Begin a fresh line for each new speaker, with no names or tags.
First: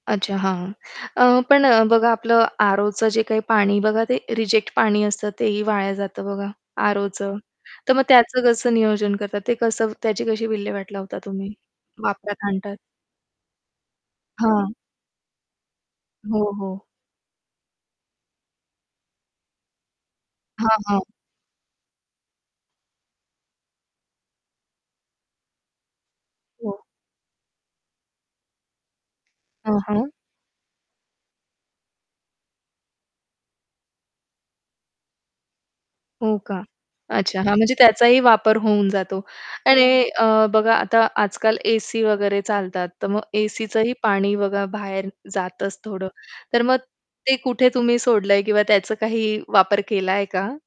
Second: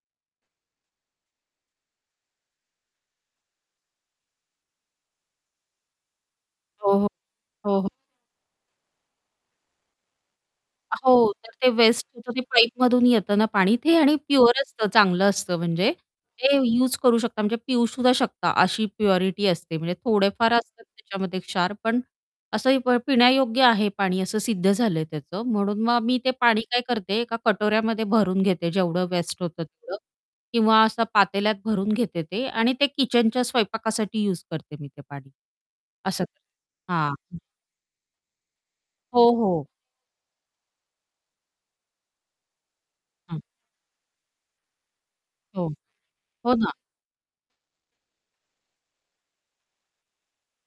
अच्छा! हां, हां. अ, पण अ, बघा आपलं aroचं जे काही पाणी बघा ते रिजेक्ट पाणी असतं तेही वाया जातं बघा.
हो, हो.
aroचं.
हो, हो.
तर मग त्याचं कसं नियोजन करतात, ते कसं त्याची कशी विल्हेवाट लावता
हो. तर
तुम्ही,
ते वेस्ट होतं ते
वापरात आणतात?
पाईपमधून येतं ना, पाणी ते आणि प्युअर
हां.
असतं चांगलं असतं म्हणजे
हो,
ते
हो.
यूज करू शकता म्हणजे पिऊसुद्धा शकता अशी प्युरिटी असते. म्हणजे थोडेफार
हां,
असतात
हां.
त्याच्यामध्ये क्षार, पण असंही प पिण्यायोग्य आहे पाणी असं सिद्ध झालंय त्याचं. म्हणून मग मी ते पाणी
हो.
काय करते एका कटोऱ्यामध्ये भरून घेते जेवढं वेस्ट होतं
हां,
तेवढं
हां.
किंवा असं पातेल्यात भरून घेते ते आणि ते किचनच्या स्वयंपाकासाठी यूज करते मी ते पाणी, असं
हो
करते
का?
हां.
अच्छा! हां. म्हणजे त्याचाही वापर होऊन जातो.
हो, हो.
आणि अ, बघा आता आजकाल एसी वगैरे चालतात, तर मग
[unintelligible]
एसीचं ही पाणी बघा बाहेर
हो.
जातच थोडं.
हो
तर
ना.
मग ते कुठे तुम्ही सोडलंय किंवा त्याचं काही वापर केलाय का?